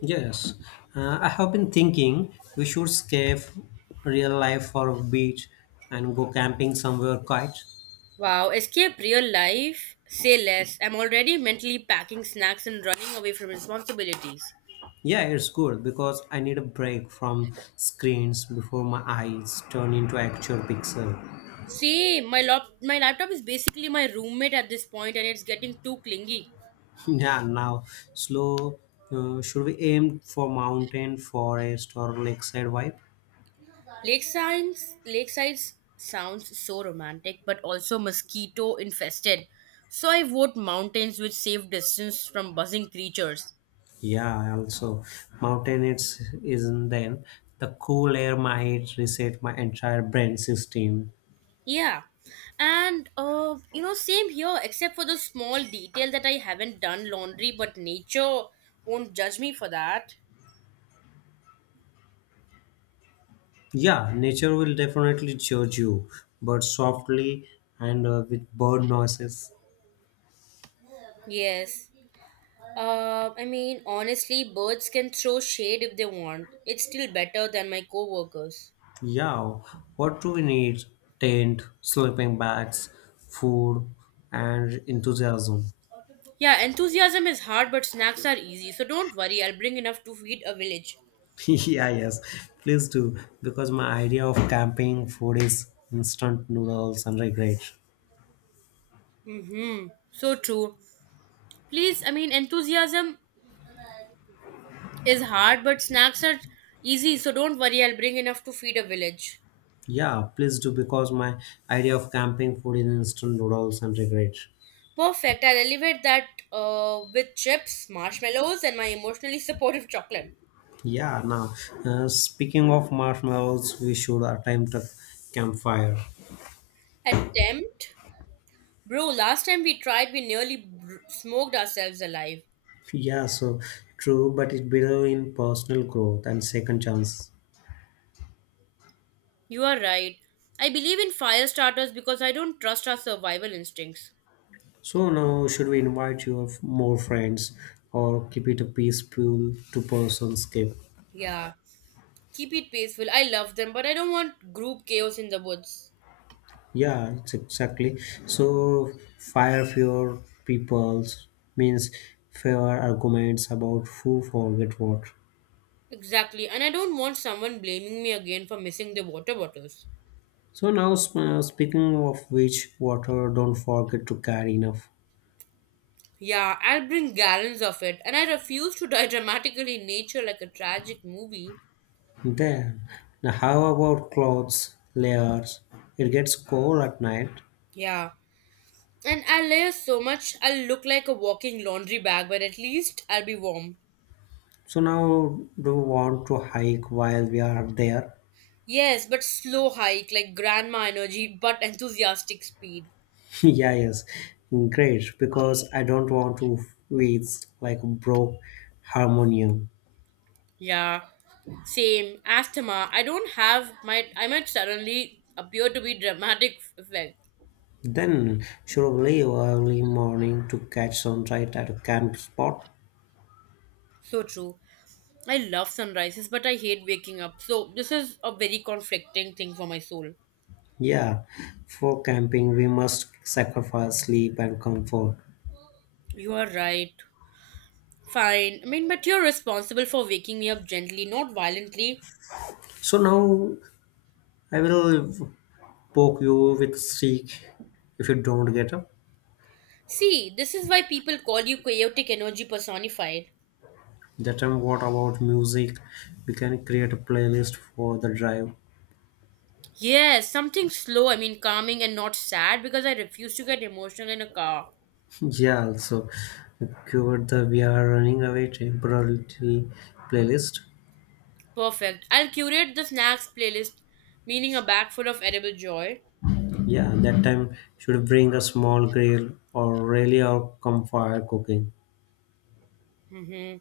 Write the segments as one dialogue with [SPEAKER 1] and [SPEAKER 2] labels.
[SPEAKER 1] Yes, I have been thinking we should escape real life for a beach and go camping somewhere quiet.
[SPEAKER 2] Wow, escape real life? Say less. I'm already mentally packing snacks and running away from responsibilities.
[SPEAKER 1] Yeah, it's good because I need a break from screens before my eyes turn into actual pixel.
[SPEAKER 2] See, my laptop is basically my roommate at this point and it's getting too clingy.
[SPEAKER 1] yeah, now slow. Should we aim for mountain, forest, or lakeside vibe?
[SPEAKER 2] Lakesides lakesides sounds so romantic but also mosquito infested. So I vote mountains which save distance from buzzing creatures.
[SPEAKER 1] Yeah, also mountain it's isn't then the cool air might reset my entire brain system.
[SPEAKER 2] Yeah, and same here, except for the small detail that I haven't done laundry, but nature won't judge me for that.
[SPEAKER 1] Yeah, nature will definitely judge you, but softly and with bird noises.
[SPEAKER 2] Yes. I mean, honestly, birds can throw shade if they want. It's still better than my co-workers.
[SPEAKER 1] Yeah, what do we need? Tent, sleeping bags, food, and enthusiasm.
[SPEAKER 2] Yeah, enthusiasm is hard, but snacks are easy. So don't worry, I'll bring enough to feed a village.
[SPEAKER 1] yeah, yes, please do, because my idea of camping food is instant noodles and regret.
[SPEAKER 2] Mm-hmm. So true. Please, I mean, enthusiasm is hard, but snacks are easy. So don't worry, I'll bring enough to feed a village.
[SPEAKER 1] Yeah, please do, because my idea of camping food is instant noodles and regret.
[SPEAKER 2] Perfect. I'll elevate that with chips, marshmallows, and my emotionally supportive chocolate.
[SPEAKER 1] Yeah, now speaking of marshmallows, we should attempt a campfire.
[SPEAKER 2] Attempt? Bro, last time we tried, we smoked ourselves alive.
[SPEAKER 1] Yeah, so true, but it believes in personal growth and second chance.
[SPEAKER 2] You are right. I believe in fire starters because I don't trust our survival instincts.
[SPEAKER 1] So now, should we invite more friends or keep it a peaceful two-person escape?
[SPEAKER 2] Yeah. Keep it peaceful. I love them, but I don't want group chaos in the woods.
[SPEAKER 1] Yeah, it's exactly. So fire fewer peoples means fewer arguments about who forget what.
[SPEAKER 2] Exactly. And I don't want someone blaming me again for missing the water bottles.
[SPEAKER 1] So now, speaking of which, water don't forget to carry enough.
[SPEAKER 2] Yeah, I'll bring gallons of it, and I refuse to die dramatically in nature like a tragic movie.
[SPEAKER 1] Then, now how about clothes layers? It gets cold at night.
[SPEAKER 2] Yeah. And I'll layer so much I'll look like a walking laundry bag, but at least I'll be warm.
[SPEAKER 1] So now do you want to hike while we are there?
[SPEAKER 2] Yes, but slow hike, like grandma energy, but enthusiastic speed.
[SPEAKER 1] yeah, yes. Great, because I don't want to waste like a broke harmonium.
[SPEAKER 2] Yeah. Same. Asthma. I don't have my I might suddenly appear to be dramatic effect.
[SPEAKER 1] Then should we leave early morning to catch sunlight at a camp spot?
[SPEAKER 2] So true. I love sunrises, but I hate waking up. So this is a very conflicting thing for my soul.
[SPEAKER 1] Yeah, for camping we must sacrifice sleep and comfort.
[SPEAKER 2] You are right. Fine. I mean, but you're responsible for waking me up gently, not violently.
[SPEAKER 1] So now I will poke you with stick if you don't get up.
[SPEAKER 2] See, this is why people call you chaotic energy personified.
[SPEAKER 1] That time what about music? We can create a playlist for the drive.
[SPEAKER 2] Yes, something slow, I mean, calming and not sad because I refuse to get emotional in a car.
[SPEAKER 1] yeah, also cured the we are running away temporarily playlist.
[SPEAKER 2] Perfect. I'll curate the snacks playlist, meaning a bag full of edible joy.
[SPEAKER 1] Yeah, that time should bring a small grill or really or campfire cooking.
[SPEAKER 2] Hmm.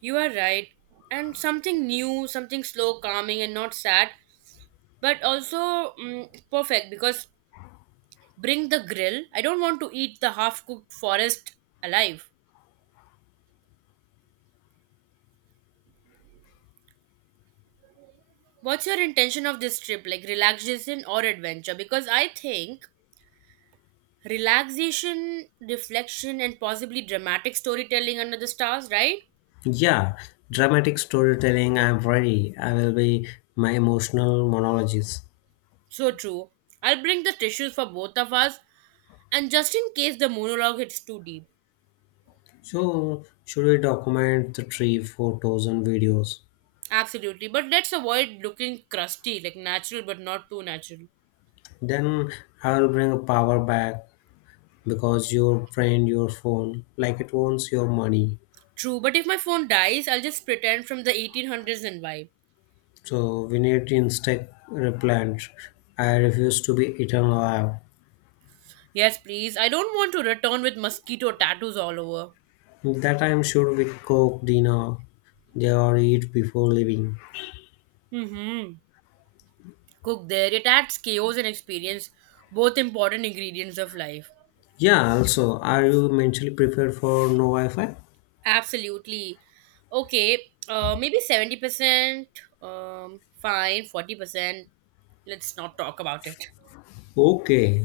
[SPEAKER 2] You are right. And something new, something slow, calming, and not sad, but also perfect because bring the grill. I don't want to eat the half cooked forest alive. What's your intention of this trip? Like relaxation or adventure? Because I think relaxation, reflection, and possibly dramatic storytelling under the stars, right?
[SPEAKER 1] Yeah, dramatic storytelling. I'm ready. I will be my emotional monologues.
[SPEAKER 2] So true. I'll bring the tissues for both of us and just in case the monologue hits too deep.
[SPEAKER 1] So, should we document the tree photos and videos?
[SPEAKER 2] Absolutely. But let's avoid looking crusty, like natural but not too natural.
[SPEAKER 1] Then I'll bring power back because your friend, your phone like it wants your money.
[SPEAKER 2] True, but if my phone dies, I'll just pretend from the 1800s and vibe.
[SPEAKER 1] So we need instant replant. I refuse to be eaten alive.
[SPEAKER 2] Yes, please. I don't want to return with mosquito tattoos all over.
[SPEAKER 1] That I'm sure we cook dinner they or eat before leaving.
[SPEAKER 2] Mm-hmm. Cook there. It adds chaos and experience, both important ingredients of life.
[SPEAKER 1] Yeah, also, are you mentally prepared for no Wi Fi?
[SPEAKER 2] Absolutely. Okay. Maybe 70%. Fine. 40%. Let's not talk about it.
[SPEAKER 1] Okay,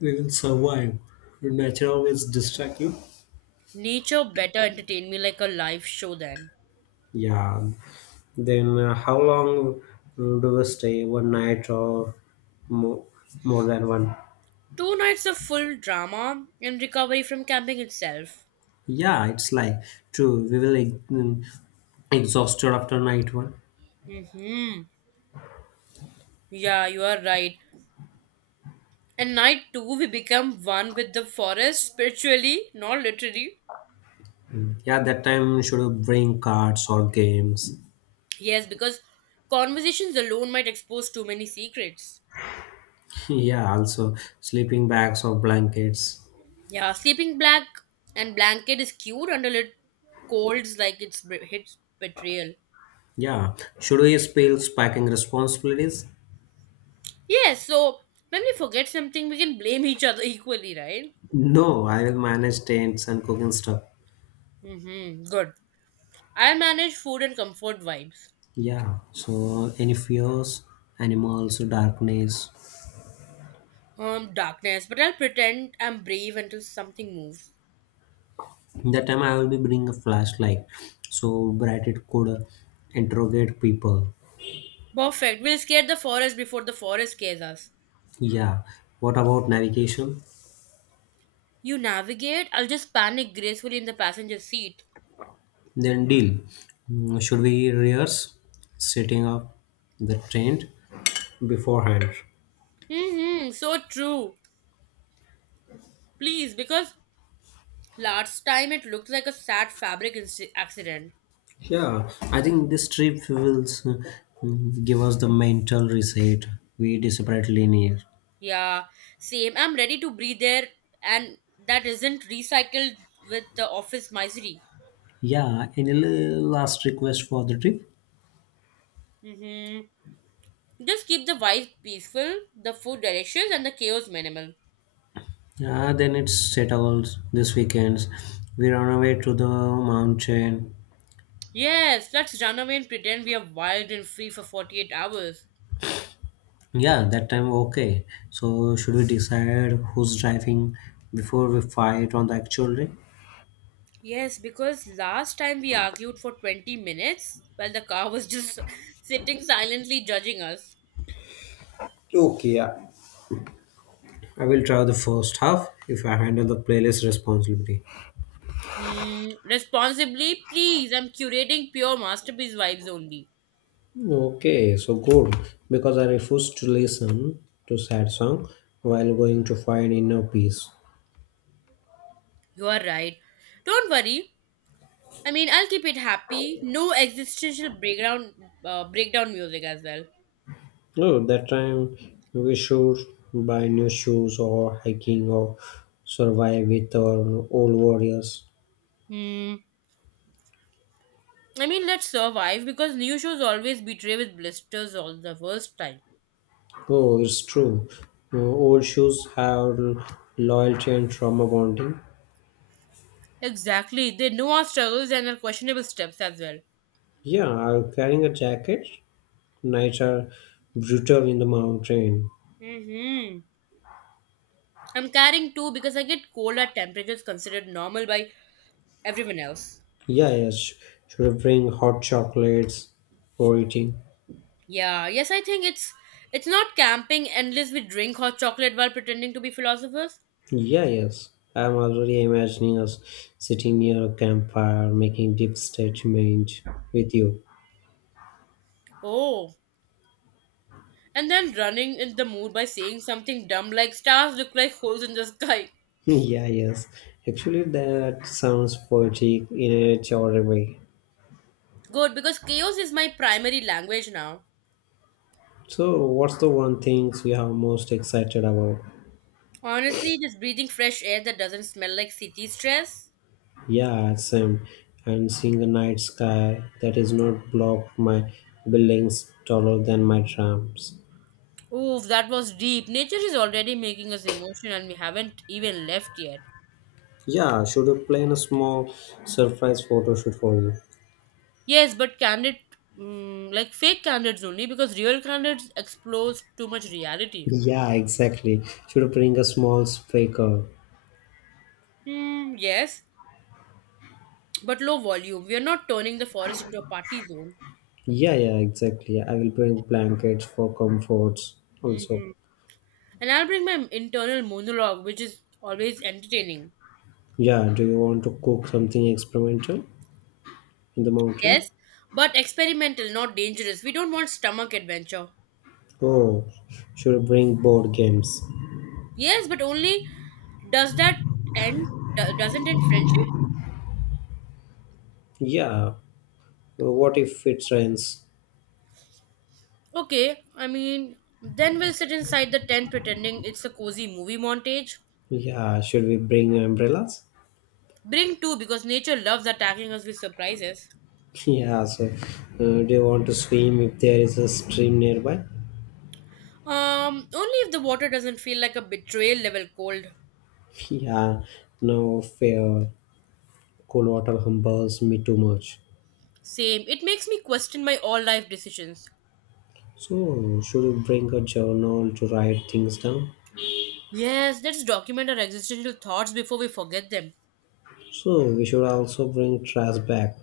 [SPEAKER 1] we will survive. Nature always distract you.
[SPEAKER 2] Nature better entertain me like a live show then.
[SPEAKER 1] Yeah. Then how long do we stay? One night or more, more than one?
[SPEAKER 2] Two nights of full drama and recovery from camping itself.
[SPEAKER 1] Yeah, it's like true. We will mm, exhausted after night one.
[SPEAKER 2] Mm-hmm. Yeah, you are right. And night two, we become one with the forest spiritually, not literally.
[SPEAKER 1] Yeah, that time should we bring cards or games.
[SPEAKER 2] Yes, because conversations alone might expose too many secrets.
[SPEAKER 1] Yeah, also sleeping bags or blankets.
[SPEAKER 2] Yeah, sleeping black and blanket is cute until it colds like hits betrayal.
[SPEAKER 1] Yeah, should we spill packing responsibilities?
[SPEAKER 2] Yes, so when we forget something, we can blame each other equally, right?
[SPEAKER 1] No, I will manage tents and cooking stuff.
[SPEAKER 2] Mm-hmm. Good. I manage food and comfort vibes.
[SPEAKER 1] Yeah, so any fears, animals, darkness,
[SPEAKER 2] Darkness, but I'll pretend I'm brave until something moves.
[SPEAKER 1] that time I will be bringing a flashlight so bright it could interrogate people.
[SPEAKER 2] Perfect. We'll scare the forest before the forest scares us.
[SPEAKER 1] Yeah, what about navigation?
[SPEAKER 2] You navigate, I'll just panic gracefully in the passenger seat.
[SPEAKER 1] Then deal. Should we rehearse setting up the tent beforehand?
[SPEAKER 2] Hmm, so true. Please, because last time it looked like a sad accident.
[SPEAKER 1] Yeah, I think this trip will give us the mental reset we desperately need.
[SPEAKER 2] Yeah, same. I'm ready to breathe air, and that isn't recycled with the office misery.
[SPEAKER 1] Yeah, any last request for the trip?
[SPEAKER 2] Hmm. Just keep the vibe peaceful, the food delicious, and the chaos minimal.
[SPEAKER 1] Yeah, then it's settled. This weekend we run away to the mountain.
[SPEAKER 2] Yes, let's run away and pretend we are wild and free for 48 hours.
[SPEAKER 1] Yeah, that time okay. So should we decide who's driving before we fight on the actual day?
[SPEAKER 2] Yes, because last time we argued for 20 minutes while the car was just sitting silently judging us.
[SPEAKER 1] Okay, yeah. I will try the first half if I handle the playlist responsibility.
[SPEAKER 2] Hmm, responsibly, please. I'm curating pure masterpiece vibes only.
[SPEAKER 1] Okay, so good. Because I refuse to listen to sad song while going to find inner peace.
[SPEAKER 2] You are right. Don't worry. I mean, I'll keep it happy. No existential breakdown music as well.
[SPEAKER 1] Oh, that time we should buy new shoes or hiking or survive with our old warriors.
[SPEAKER 2] Hmm. I mean, let's survive because new shows always betray with blisters all the worst time.
[SPEAKER 1] Oh, it's true. Old shoes have loyalty and trauma bonding.
[SPEAKER 2] Exactly. They know our struggles and our questionable steps as well.
[SPEAKER 1] Yeah, I'm carrying a jacket. Nights are brutal in the mountain.
[SPEAKER 2] Mm-hmm. I'm carrying two because I get cold at temperatures considered normal by everyone else.
[SPEAKER 1] Yeah, yes. Should I bring hot chocolates for eating?
[SPEAKER 2] Yeah, yes, I think it's not camping endless we drink hot chocolate while pretending to be philosophers.
[SPEAKER 1] Yeah, yes. I'm already imagining us sitting near a campfire making deep statement with you.
[SPEAKER 2] Oh, and then running in the mood by saying something dumb like stars look like holes in the sky.
[SPEAKER 1] yeah, yes. Actually, that sounds poetic in a chore way.
[SPEAKER 2] Good, because chaos is my primary language now.
[SPEAKER 1] So, what's the one things you are most excited about?
[SPEAKER 2] Honestly, just breathing fresh air that doesn't smell like city stress.
[SPEAKER 1] Yeah, same. And seeing a night sky that is not blocked by buildings taller than my trams.
[SPEAKER 2] Oof, that was deep. Nature is already making us emotional and we haven't even left yet.
[SPEAKER 1] Yeah, should we plan a small surprise photo shoot for you?
[SPEAKER 2] Yes, but candid, like fake candidates only, because real candidates expose too much reality.
[SPEAKER 1] Yeah, exactly. Should I bring a small speaker?
[SPEAKER 2] Hmm. Yes, but low volume. We are not turning the forest into a party zone.
[SPEAKER 1] Yeah, yeah, exactly. I will bring blankets for comforts also.
[SPEAKER 2] Hmm. And I'll bring my internal monologue, which is always entertaining.
[SPEAKER 1] Yeah, do you want to cook something experimental in the mountain?
[SPEAKER 2] Yes, but experimental, not dangerous. We don't want stomach adventure.
[SPEAKER 1] Oh, should I bring board games?
[SPEAKER 2] Yes, but only does that end? Doesn't end friendship?
[SPEAKER 1] Yeah. Well, what if it rains?
[SPEAKER 2] Okay, I mean, then we'll sit inside the tent pretending it's a cozy movie montage.
[SPEAKER 1] Yeah. Should we bring umbrellas?
[SPEAKER 2] Bring two because nature loves attacking us with surprises.
[SPEAKER 1] Yeah. So, do you want to swim if there is a stream nearby?
[SPEAKER 2] Only if the water doesn't feel like a betrayal level cold.
[SPEAKER 1] Yeah. No fair. Cold water humbles me too much.
[SPEAKER 2] Same. It makes me question my all life decisions.
[SPEAKER 1] So, should we bring a journal to write things down?
[SPEAKER 2] Yes, let's document our existential thoughts before we forget them.
[SPEAKER 1] So, we should also bring trash back.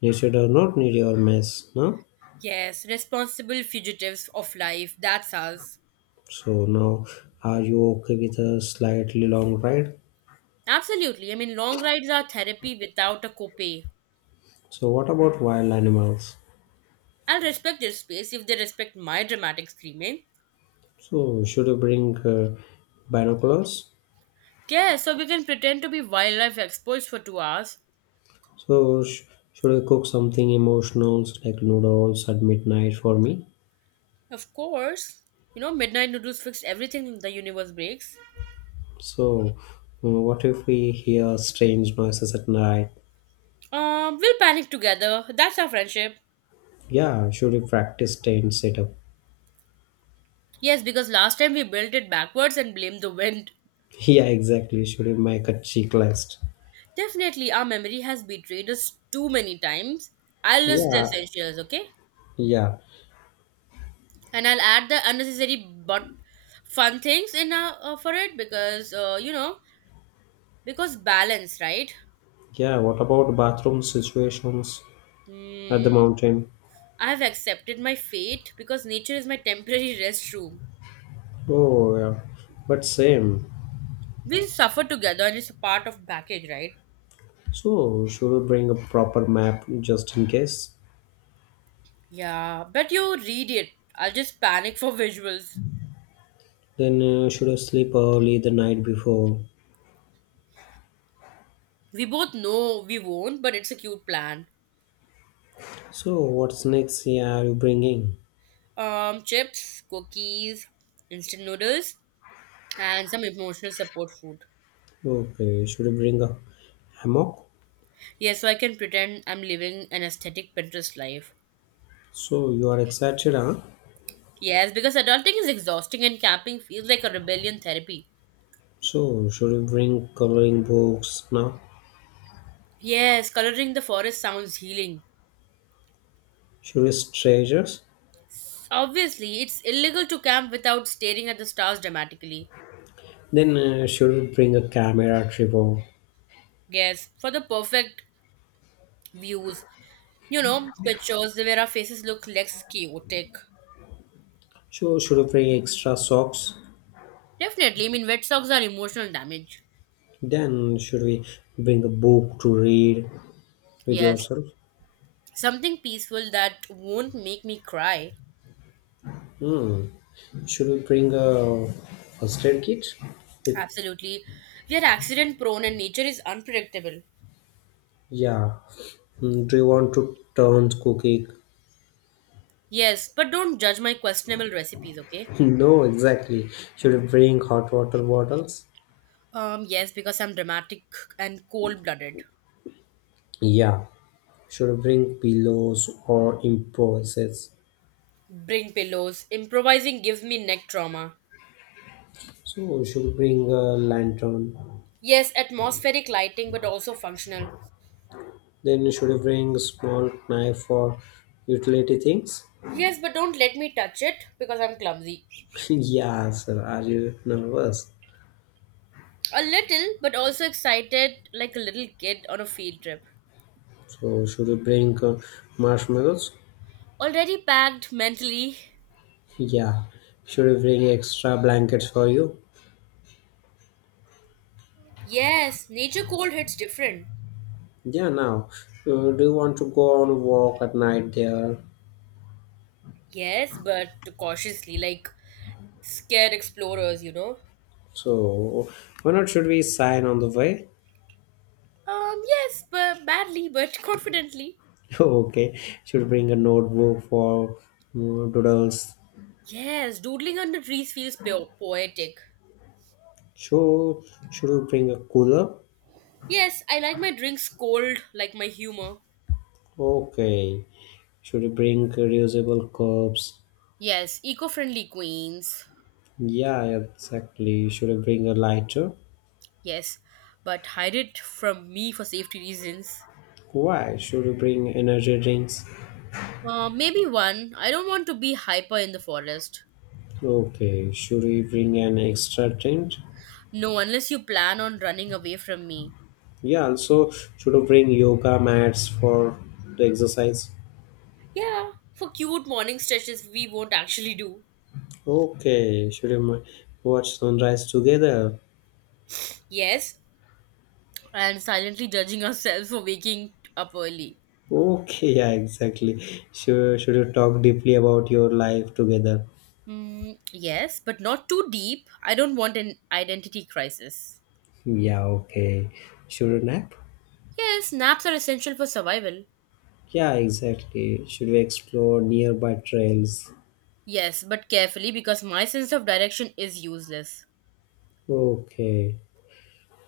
[SPEAKER 1] Nature does not need your mess, no?
[SPEAKER 2] Yes, responsible fugitives of life. That's us.
[SPEAKER 1] So, now are you okay with a slightly long ride?
[SPEAKER 2] Absolutely. I mean, long rides are therapy without a copay.
[SPEAKER 1] So, what about wild animals?
[SPEAKER 2] I'll respect their space if they respect my dramatic screaming.
[SPEAKER 1] So, should you bring binoculars?
[SPEAKER 2] Yes, so we can pretend to be wildlife experts for 2 hours.
[SPEAKER 1] So, should you cook something emotional like noodles at midnight for me?
[SPEAKER 2] Of course, midnight noodles fix everything the universe breaks.
[SPEAKER 1] So, what if we hear strange noises at night?
[SPEAKER 2] We'll panic together. That's our friendship.
[SPEAKER 1] Yeah, should we practice tent setup?
[SPEAKER 2] Yes, because last time we built it backwards and blamed the wind.
[SPEAKER 1] Yeah, exactly. Should we make a checklist?
[SPEAKER 2] Definitely, our memory has betrayed us too many times. I'll list the
[SPEAKER 1] Yeah,
[SPEAKER 2] essentials, okay?
[SPEAKER 1] yeah,
[SPEAKER 2] And I'll add the unnecessary but fun things in for it because you know because balance, right?
[SPEAKER 1] yeah. What about bathroom situations at the
[SPEAKER 2] Hmm.
[SPEAKER 1] mountain?
[SPEAKER 2] I have accepted my fate because nature is my temporary restroom.
[SPEAKER 1] Oh, yeah, but same.
[SPEAKER 2] We suffer together and it's a part of package, right?
[SPEAKER 1] So, should we bring a proper map just in case?
[SPEAKER 2] Yeah, but you read it. I'll just panic for visuals.
[SPEAKER 1] Then should I sleep early the night before?
[SPEAKER 2] We both know we won't, but it's a cute plan.
[SPEAKER 1] So what's next? Yeah, are you bringing?
[SPEAKER 2] Chips, cookies, instant noodles, and some emotional support food.
[SPEAKER 1] Okay, should you bring a hammock?
[SPEAKER 2] Yes, so I can pretend I'm living an aesthetic Pinterest life.
[SPEAKER 1] So you are excited, huh?
[SPEAKER 2] Yes, because adulting is exhausting and camping feels like a rebellion therapy.
[SPEAKER 1] So should we bring coloring books now?
[SPEAKER 2] Yes, coloring the forest sounds healing.
[SPEAKER 1] Should we stretch us?
[SPEAKER 2] Obviously, it's illegal to camp without staring at the stars dramatically.
[SPEAKER 1] Then should we bring a camera tripod?
[SPEAKER 2] Yes, for the perfect views, pictures where our faces look less chaotic.
[SPEAKER 1] So should we bring extra socks?
[SPEAKER 2] Definitely, I mean, wet socks are emotional damage.
[SPEAKER 1] Then should we bring a book to read with
[SPEAKER 2] Yes,
[SPEAKER 1] yourself?
[SPEAKER 2] something peaceful that won't make me cry.
[SPEAKER 1] Hmm. Should we bring a first aid kit with?
[SPEAKER 2] Absolutely. We are accident prone and nature is unpredictable.
[SPEAKER 1] Yeah. Do you want to turn cookie?
[SPEAKER 2] Yes, but don't judge my questionable recipes, okay?
[SPEAKER 1] No, exactly. Should I bring hot water bottles?
[SPEAKER 2] Yes, because I'm dramatic and cold blooded.
[SPEAKER 1] Yeah. Should I bring pillows or impulses?
[SPEAKER 2] Bring pillows. Improvising gives me neck trauma.
[SPEAKER 1] So should I bring a lantern?
[SPEAKER 2] Yes, atmospheric lighting, but also functional.
[SPEAKER 1] Then should I bring a small knife for utility things?
[SPEAKER 2] Yes, but don't let me touch it because I'm clumsy.
[SPEAKER 1] yeah, sir. Are you nervous?
[SPEAKER 2] A little, but also excited like a little kid on a field trip.
[SPEAKER 1] So should I bring marshmallows?
[SPEAKER 2] Already packed mentally.
[SPEAKER 1] Yeah. Should I bring extra blankets for you?
[SPEAKER 2] Yes, nature cold hits different.
[SPEAKER 1] Yeah, now, do you want to go on a walk at night there?
[SPEAKER 2] Yes, but cautiously, like scared explorers, you know.
[SPEAKER 1] So, why not should we sign on the way?
[SPEAKER 2] Yes, but badly, but confidently.
[SPEAKER 1] okay, should bring a notebook for doodles.
[SPEAKER 2] Yes, doodling under trees feels poetic.
[SPEAKER 1] Should, should we bring a cooler?
[SPEAKER 2] Yes, I like my drinks cold, like my humor.
[SPEAKER 1] Okay. Should we bring reusable cups?
[SPEAKER 2] Yes, eco friendly queens.
[SPEAKER 1] Yeah, exactly. Should we bring a lighter?
[SPEAKER 2] Yes, but hide it from me for safety reasons.
[SPEAKER 1] Why? Should we bring energy drinks?
[SPEAKER 2] Maybe one. I don't want to be hyper in the forest.
[SPEAKER 1] Okay. Should we bring an extra tent?
[SPEAKER 2] No, unless you plan on running away from me.
[SPEAKER 1] Yeah, also should you bring yoga mats for the exercise?
[SPEAKER 2] Yeah, for cute morning stretches we won't actually do.
[SPEAKER 1] Okay, watch sunrise together?
[SPEAKER 2] Yes, and silently judging ourselves for waking up early.
[SPEAKER 1] Okay, yeah, exactly. Should you talk deeply about your life together?
[SPEAKER 2] Yes, but not too deep. I don't want an identity crisis.
[SPEAKER 1] Yeah, okay. Should you nap?
[SPEAKER 2] Yes, naps are essential for survival.
[SPEAKER 1] Yeah, exactly. Should we explore nearby trails?
[SPEAKER 2] Yes, but carefully because my sense of direction is useless.
[SPEAKER 1] Okay.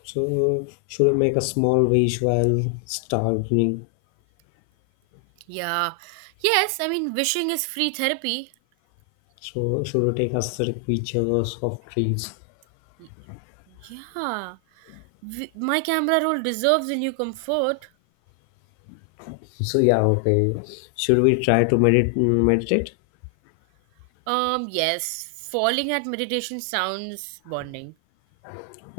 [SPEAKER 1] So should we make a small wish while starving?
[SPEAKER 2] Yeah. Yes, I mean, wishing is free therapy.
[SPEAKER 1] So should we take a pictures of trees?
[SPEAKER 2] Y- Yeah. My camera roll deserves a new comfort.
[SPEAKER 1] So yeah, okay. Should we try to meditate?
[SPEAKER 2] Yes. Falling at meditation sounds bonding.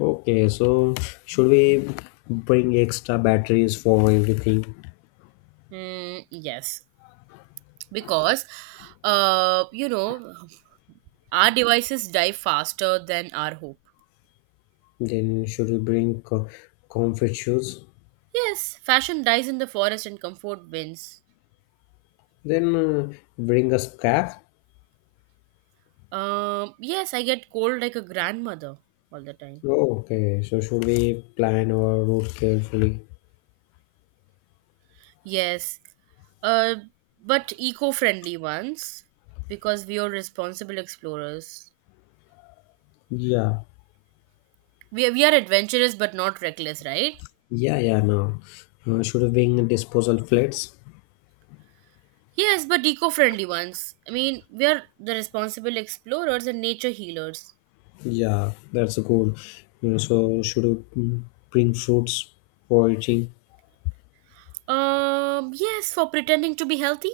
[SPEAKER 1] Okay, so should we bring extra batteries for everything?
[SPEAKER 2] Mm, yes. Because, uh, you know, our devices die faster than our hope.
[SPEAKER 1] Then should we bring comfort shoes?
[SPEAKER 2] Yes, fashion dies in the forest and comfort wins.
[SPEAKER 1] Then bring a scarf.
[SPEAKER 2] Yes, I get cold like a grandmother all the time.
[SPEAKER 1] Oh, okay, so should we plan our route carefully?
[SPEAKER 2] Yes, uh, but eco-friendly ones because we are responsible explorers.
[SPEAKER 1] Yeah,
[SPEAKER 2] We are adventurous but not reckless, right?
[SPEAKER 1] yeah, yeah. Now, should we bring disposal plates?
[SPEAKER 2] Yes, but eco-friendly ones. I mean, we are the responsible explorers and nature healers.
[SPEAKER 1] Yeah, that's good. You know, so should we mm, bring fruits for eating?
[SPEAKER 2] Yes, for pretending to be healthy.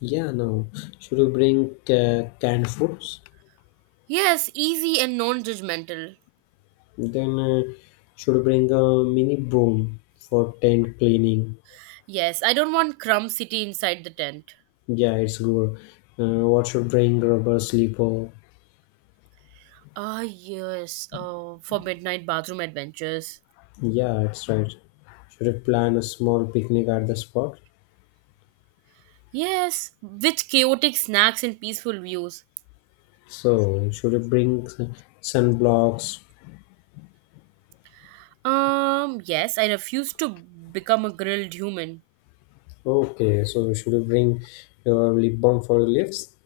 [SPEAKER 1] Yeah, no. Should we bring canned foods?
[SPEAKER 2] Yes, easy and non-judgmental.
[SPEAKER 1] Then should we bring a mini broom for tent cleaning?
[SPEAKER 2] Yes, I don't want crumb city inside the tent.
[SPEAKER 1] Yeah, it's good. What should bring rubber sleeper?
[SPEAKER 2] Ah, yes, for midnight bathroom adventures.
[SPEAKER 1] Yeah, it's right. Should we plan a small picnic at the spot?
[SPEAKER 2] Yes, with chaotic snacks and peaceful views.
[SPEAKER 1] So should we bring sunblocks?
[SPEAKER 2] Yes, I refuse to become a grilled human.
[SPEAKER 1] Okay, so should we bring your lip balm for your lips?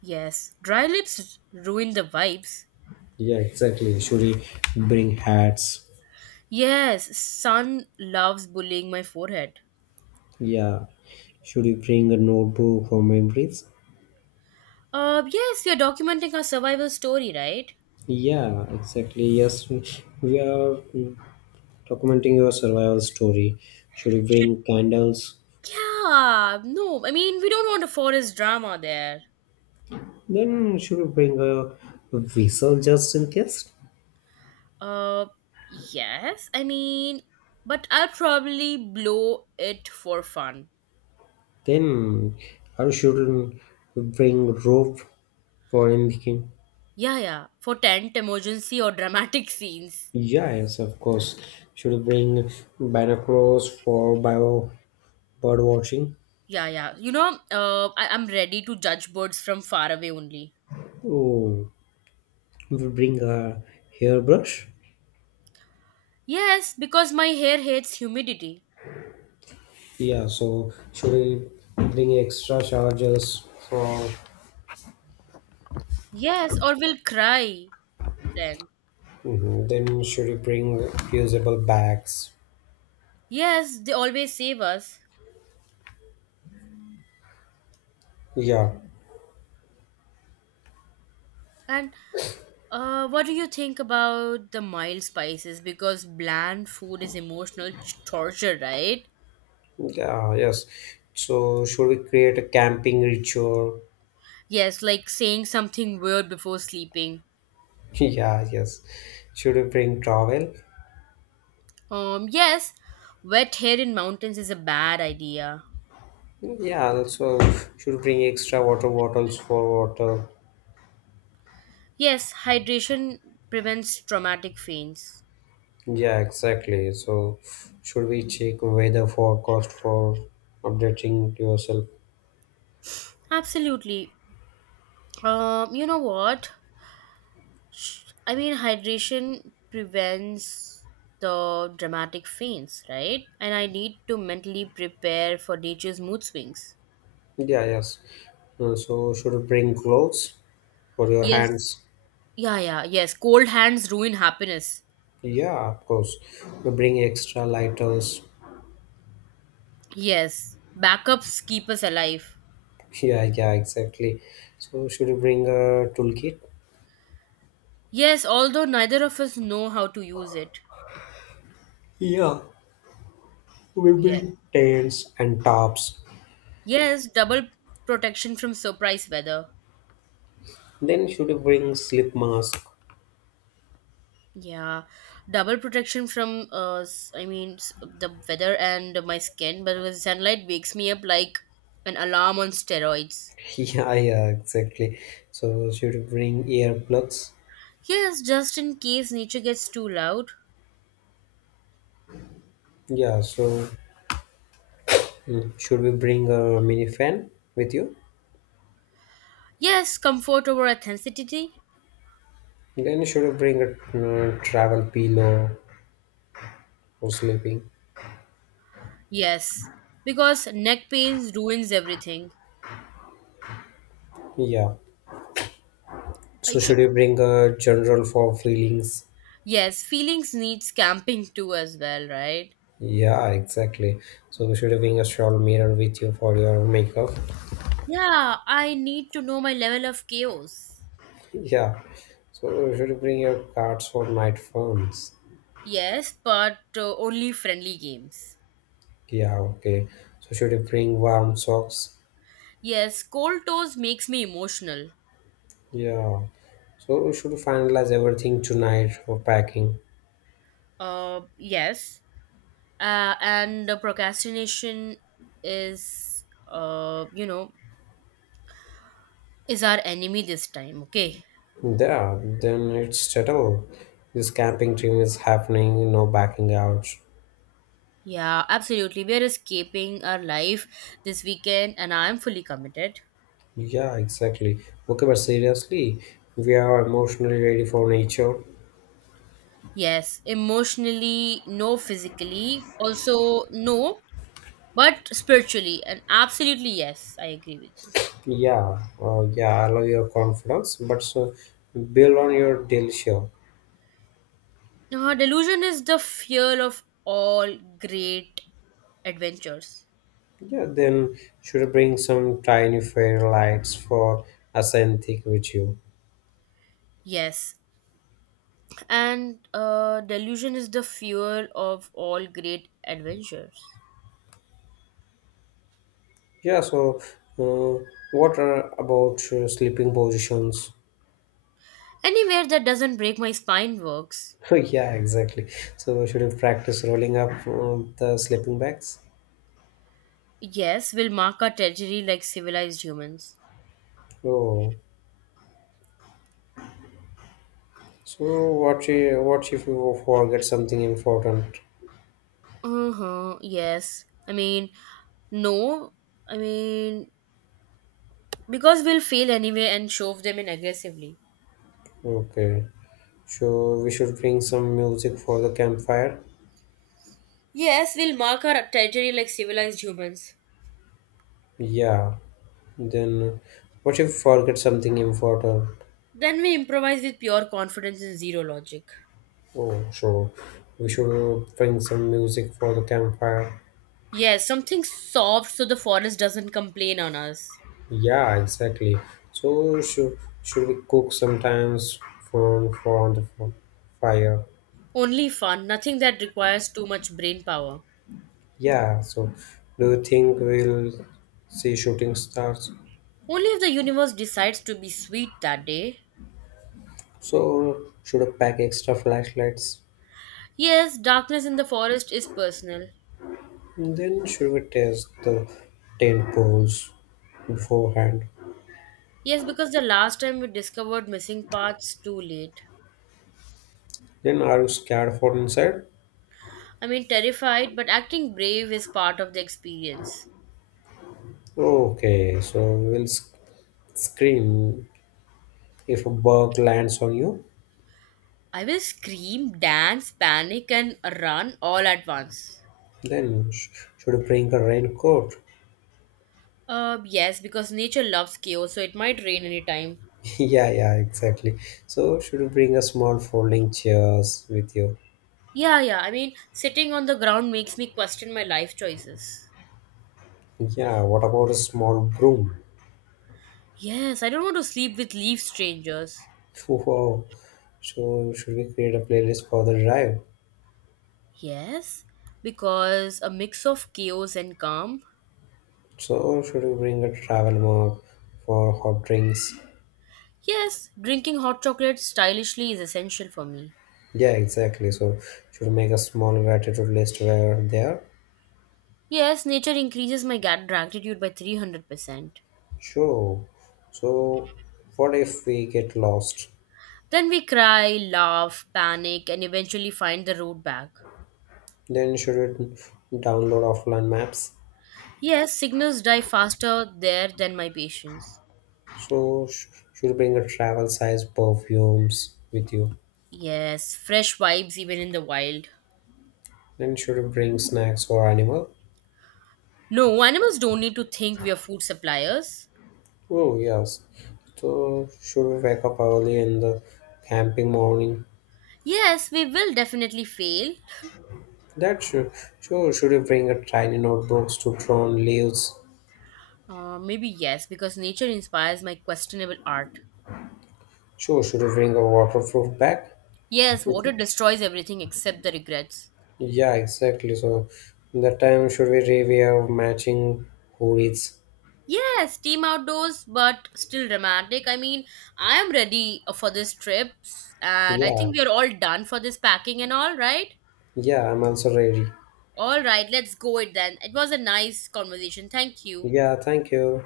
[SPEAKER 2] Yes, dry lips ruin the vibes.
[SPEAKER 1] Yeah, exactly. Should we bring hats?
[SPEAKER 2] Yes, sun loves bullying my forehead.
[SPEAKER 1] Yeah. Should we bring a notebook for memories?
[SPEAKER 2] Yes, we are documenting our survival story, right?
[SPEAKER 1] Yeah, exactly. Yes, we are documenting your survival story. Should you
[SPEAKER 2] Should,
[SPEAKER 1] bring candles?
[SPEAKER 2] yeah, no, I mean, we don't want a forest drama there.
[SPEAKER 1] Then should you bring a whistle just in case?
[SPEAKER 2] Uh, yes, I mean, but I'll probably blow it for fun.
[SPEAKER 1] Then I should bring rope for anything.
[SPEAKER 2] Yeah, yeah. For tent emergency or dramatic scenes.
[SPEAKER 1] Yeah, yes, of course. Should you bring binoculars for bio bird watching?
[SPEAKER 2] Yeah, yeah. You know, I'm ready to judge birds from far away only.
[SPEAKER 1] Oh, we bring a hairbrush.
[SPEAKER 2] Yes, because my hair hates humidity.
[SPEAKER 1] Yeah, so should we bring extra chargers for.
[SPEAKER 2] Yes, or will cry then.
[SPEAKER 1] Mhm. Then should we bring reusable bags?
[SPEAKER 2] Yes, they always save us.
[SPEAKER 1] Yeah,
[SPEAKER 2] And what do you think about the mild spices? Because bland food is emotional torture, right?
[SPEAKER 1] yeah, yes. So should we create a camping ritual?
[SPEAKER 2] Yes, like saying something weird before sleeping.
[SPEAKER 1] Yeah, yes. Should we bring towel?
[SPEAKER 2] Yes, wet hair in mountains is a bad idea.
[SPEAKER 1] Yeah, also should we bring extra water bottles for water?
[SPEAKER 2] Yes, hydration prevents traumatic faints.
[SPEAKER 1] Yeah, exactly. So should we check weather forecast for updating yourself?
[SPEAKER 2] Absolutely. You know what? I mean, hydration prevents the dramatic faints, right? And I need to mentally prepare for nature's mood swings.
[SPEAKER 1] Yeah, yes. So should we bring clothes for your
[SPEAKER 2] Yes.
[SPEAKER 1] hands?
[SPEAKER 2] Yeah, yeah, yes. Cold hands ruin happiness.
[SPEAKER 1] Yeah, of course. We bring extra lighters.
[SPEAKER 2] Yes. Backups keep us alive.
[SPEAKER 1] Yeah, yeah, exactly. So should we bring a toolkit?
[SPEAKER 2] Yes, although neither of us know how to use it.
[SPEAKER 1] Yeah, we
[SPEAKER 2] Yes.
[SPEAKER 1] bring tents and tops.
[SPEAKER 2] Yes, double protection from surprise weather.
[SPEAKER 1] Then should we bring slip mask?
[SPEAKER 2] Yeah, double protection from the weather and my skin, but because sunlight wakes me up like an alarm on steroids.
[SPEAKER 1] Yeah, yeah, exactly. So should we bring earplugs?
[SPEAKER 2] Yes, just in case nature gets too loud.
[SPEAKER 1] Yeah, so should we bring a mini fan with you?
[SPEAKER 2] Yes, comfort over authenticity.
[SPEAKER 1] Then should we bring a travel pillow for sleeping?
[SPEAKER 2] Yes, because neck pains ruins everything.
[SPEAKER 1] Yeah.
[SPEAKER 2] I
[SPEAKER 1] So
[SPEAKER 2] should.
[SPEAKER 1] should we bring a general for feelings?
[SPEAKER 2] Yes, feelings needs camping too as well, right?
[SPEAKER 1] Yeah, exactly. So should we bring a shawl mirror with you for your makeup?
[SPEAKER 2] Yeah, I need to know my level of chaos.
[SPEAKER 1] Yeah. So should you bring your cards for night phones.
[SPEAKER 2] Yes, but only friendly games.
[SPEAKER 1] Yeah, okay. So should you bring warm socks?
[SPEAKER 2] Yes, cold toes makes me emotional.
[SPEAKER 1] Yeah. So we should finalize everything tonight for packing.
[SPEAKER 2] Yes, and the procrastination is, is our enemy this time. Okay.
[SPEAKER 1] Yeah, then it's settled. This camping dream is happening, no backing out.
[SPEAKER 2] Yeah, absolutely. We are escaping our life this weekend, and I am fully committed.
[SPEAKER 1] Yeah, exactly. Okay, but seriously, we are emotionally ready for nature.
[SPEAKER 2] Yes, emotionally, no, physically, also no, but spiritually, and absolutely yes, I agree with you.
[SPEAKER 1] Yeah, yeah, I love your confidence, but so build on your delicious.
[SPEAKER 2] Delusion is the fear of all great adventures.
[SPEAKER 1] Yeah, then should bring some tiny fairy lights for ascetic with you.
[SPEAKER 2] Yes, and delusion is the fuel of all great adventures.
[SPEAKER 1] Yeah, so uh, what are about sleeping positions?
[SPEAKER 2] Anywhere that doesn't break my spine works.
[SPEAKER 1] yeah, exactly. So should you practice rolling up the sleeping bags?
[SPEAKER 2] Yes, will mark our territory like civilized humans.
[SPEAKER 1] Oh, so what? If What if you forget something important?
[SPEAKER 2] Uh huh. Yes. I mean, no. I mean, because we'll fail anyway and shove them in aggressively.
[SPEAKER 1] Okay, so we should bring some music for the campfire.
[SPEAKER 2] Yes, we'll mark our territory like civilized humans.
[SPEAKER 1] Yeah, then what if forget something important?
[SPEAKER 2] Then we improvise with pure confidence and zero logic.
[SPEAKER 1] Oh, sure. We should bring some music for the campfire.
[SPEAKER 2] Yes, something soft so the forest doesn't complain on us.
[SPEAKER 1] Yeah, exactly. So should we cook sometimes for for on the f- fire?
[SPEAKER 2] Only fun, nothing that requires too much brain power.
[SPEAKER 1] Yeah. So do you think we'll see shooting stars?
[SPEAKER 2] Only if the universe decides to be sweet that day.
[SPEAKER 1] So should I pack extra flashlights?
[SPEAKER 2] Yes, darkness in the forest is personal.
[SPEAKER 1] Then should we test the tent poles beforehand?
[SPEAKER 2] Yes, because the last time we discovered missing paths too late.
[SPEAKER 1] Then are you scared for inside?
[SPEAKER 2] I mean, terrified, but acting brave is part of the experience.
[SPEAKER 1] Okay, so we'll scream if a bug lands on you,
[SPEAKER 2] I will scream, dance, panic, and run all at once.
[SPEAKER 1] then should you bring a raincoat?
[SPEAKER 2] Yes, because nature loves chaos, so it might rain anytime.
[SPEAKER 1] yeah, yeah, exactly. So should you bring a small folding chairs with you?
[SPEAKER 2] Yeah, yeah, I mean, sitting on the ground makes me question my life choices.
[SPEAKER 1] Yeah, what about a small broom?
[SPEAKER 2] Yes, I don't want to sleep with leaf strangers.
[SPEAKER 1] Wow. So should we create a playlist for the drive?
[SPEAKER 2] Yes, because a mix of chaos and calm.
[SPEAKER 1] So should we bring a travel mug for hot drinks?
[SPEAKER 2] Yes, drinking hot chocolate stylishly is essential for me.
[SPEAKER 1] Yeah, exactly. So should we make a small gratitude list where they are?
[SPEAKER 2] Yes, nature increases my gratitude by 300%.
[SPEAKER 1] Sure. So what if we get lost?
[SPEAKER 2] Then we cry, laugh, panic, and eventually find the road back.
[SPEAKER 1] Then should it download offline maps.
[SPEAKER 2] Yes, signals die faster there than my patience.
[SPEAKER 1] So, should bring a travel size perfumes with you.
[SPEAKER 2] Yes, fresh vibes even in the wild.
[SPEAKER 1] Then should we bring snacks for animal.
[SPEAKER 2] No, animals don't need to think we are food suppliers.
[SPEAKER 1] Oh yes. So should we wake up early in the camping morning?
[SPEAKER 2] Yes, we will definitely fail.
[SPEAKER 1] That should sure should we bring a tiny notebooks to drawn leaves?
[SPEAKER 2] Maybe yes, because nature inspires my questionable art.
[SPEAKER 1] Sure, should we bring a waterproof bag?
[SPEAKER 2] Yes,
[SPEAKER 1] With
[SPEAKER 2] water
[SPEAKER 1] you?
[SPEAKER 2] destroys everything except the regrets.
[SPEAKER 1] Yeah, exactly. So that time should we review matching hoodies?
[SPEAKER 2] Yes, team outdoors, but still dramatic. I mean, I am ready for this trip, and I
[SPEAKER 1] Yeah,
[SPEAKER 2] think we are all done for this packing and all, right?
[SPEAKER 1] yeah, I'm also ready.
[SPEAKER 2] All right, let's go it then. It was a nice conversation. Thank you.
[SPEAKER 1] Yeah, thank you.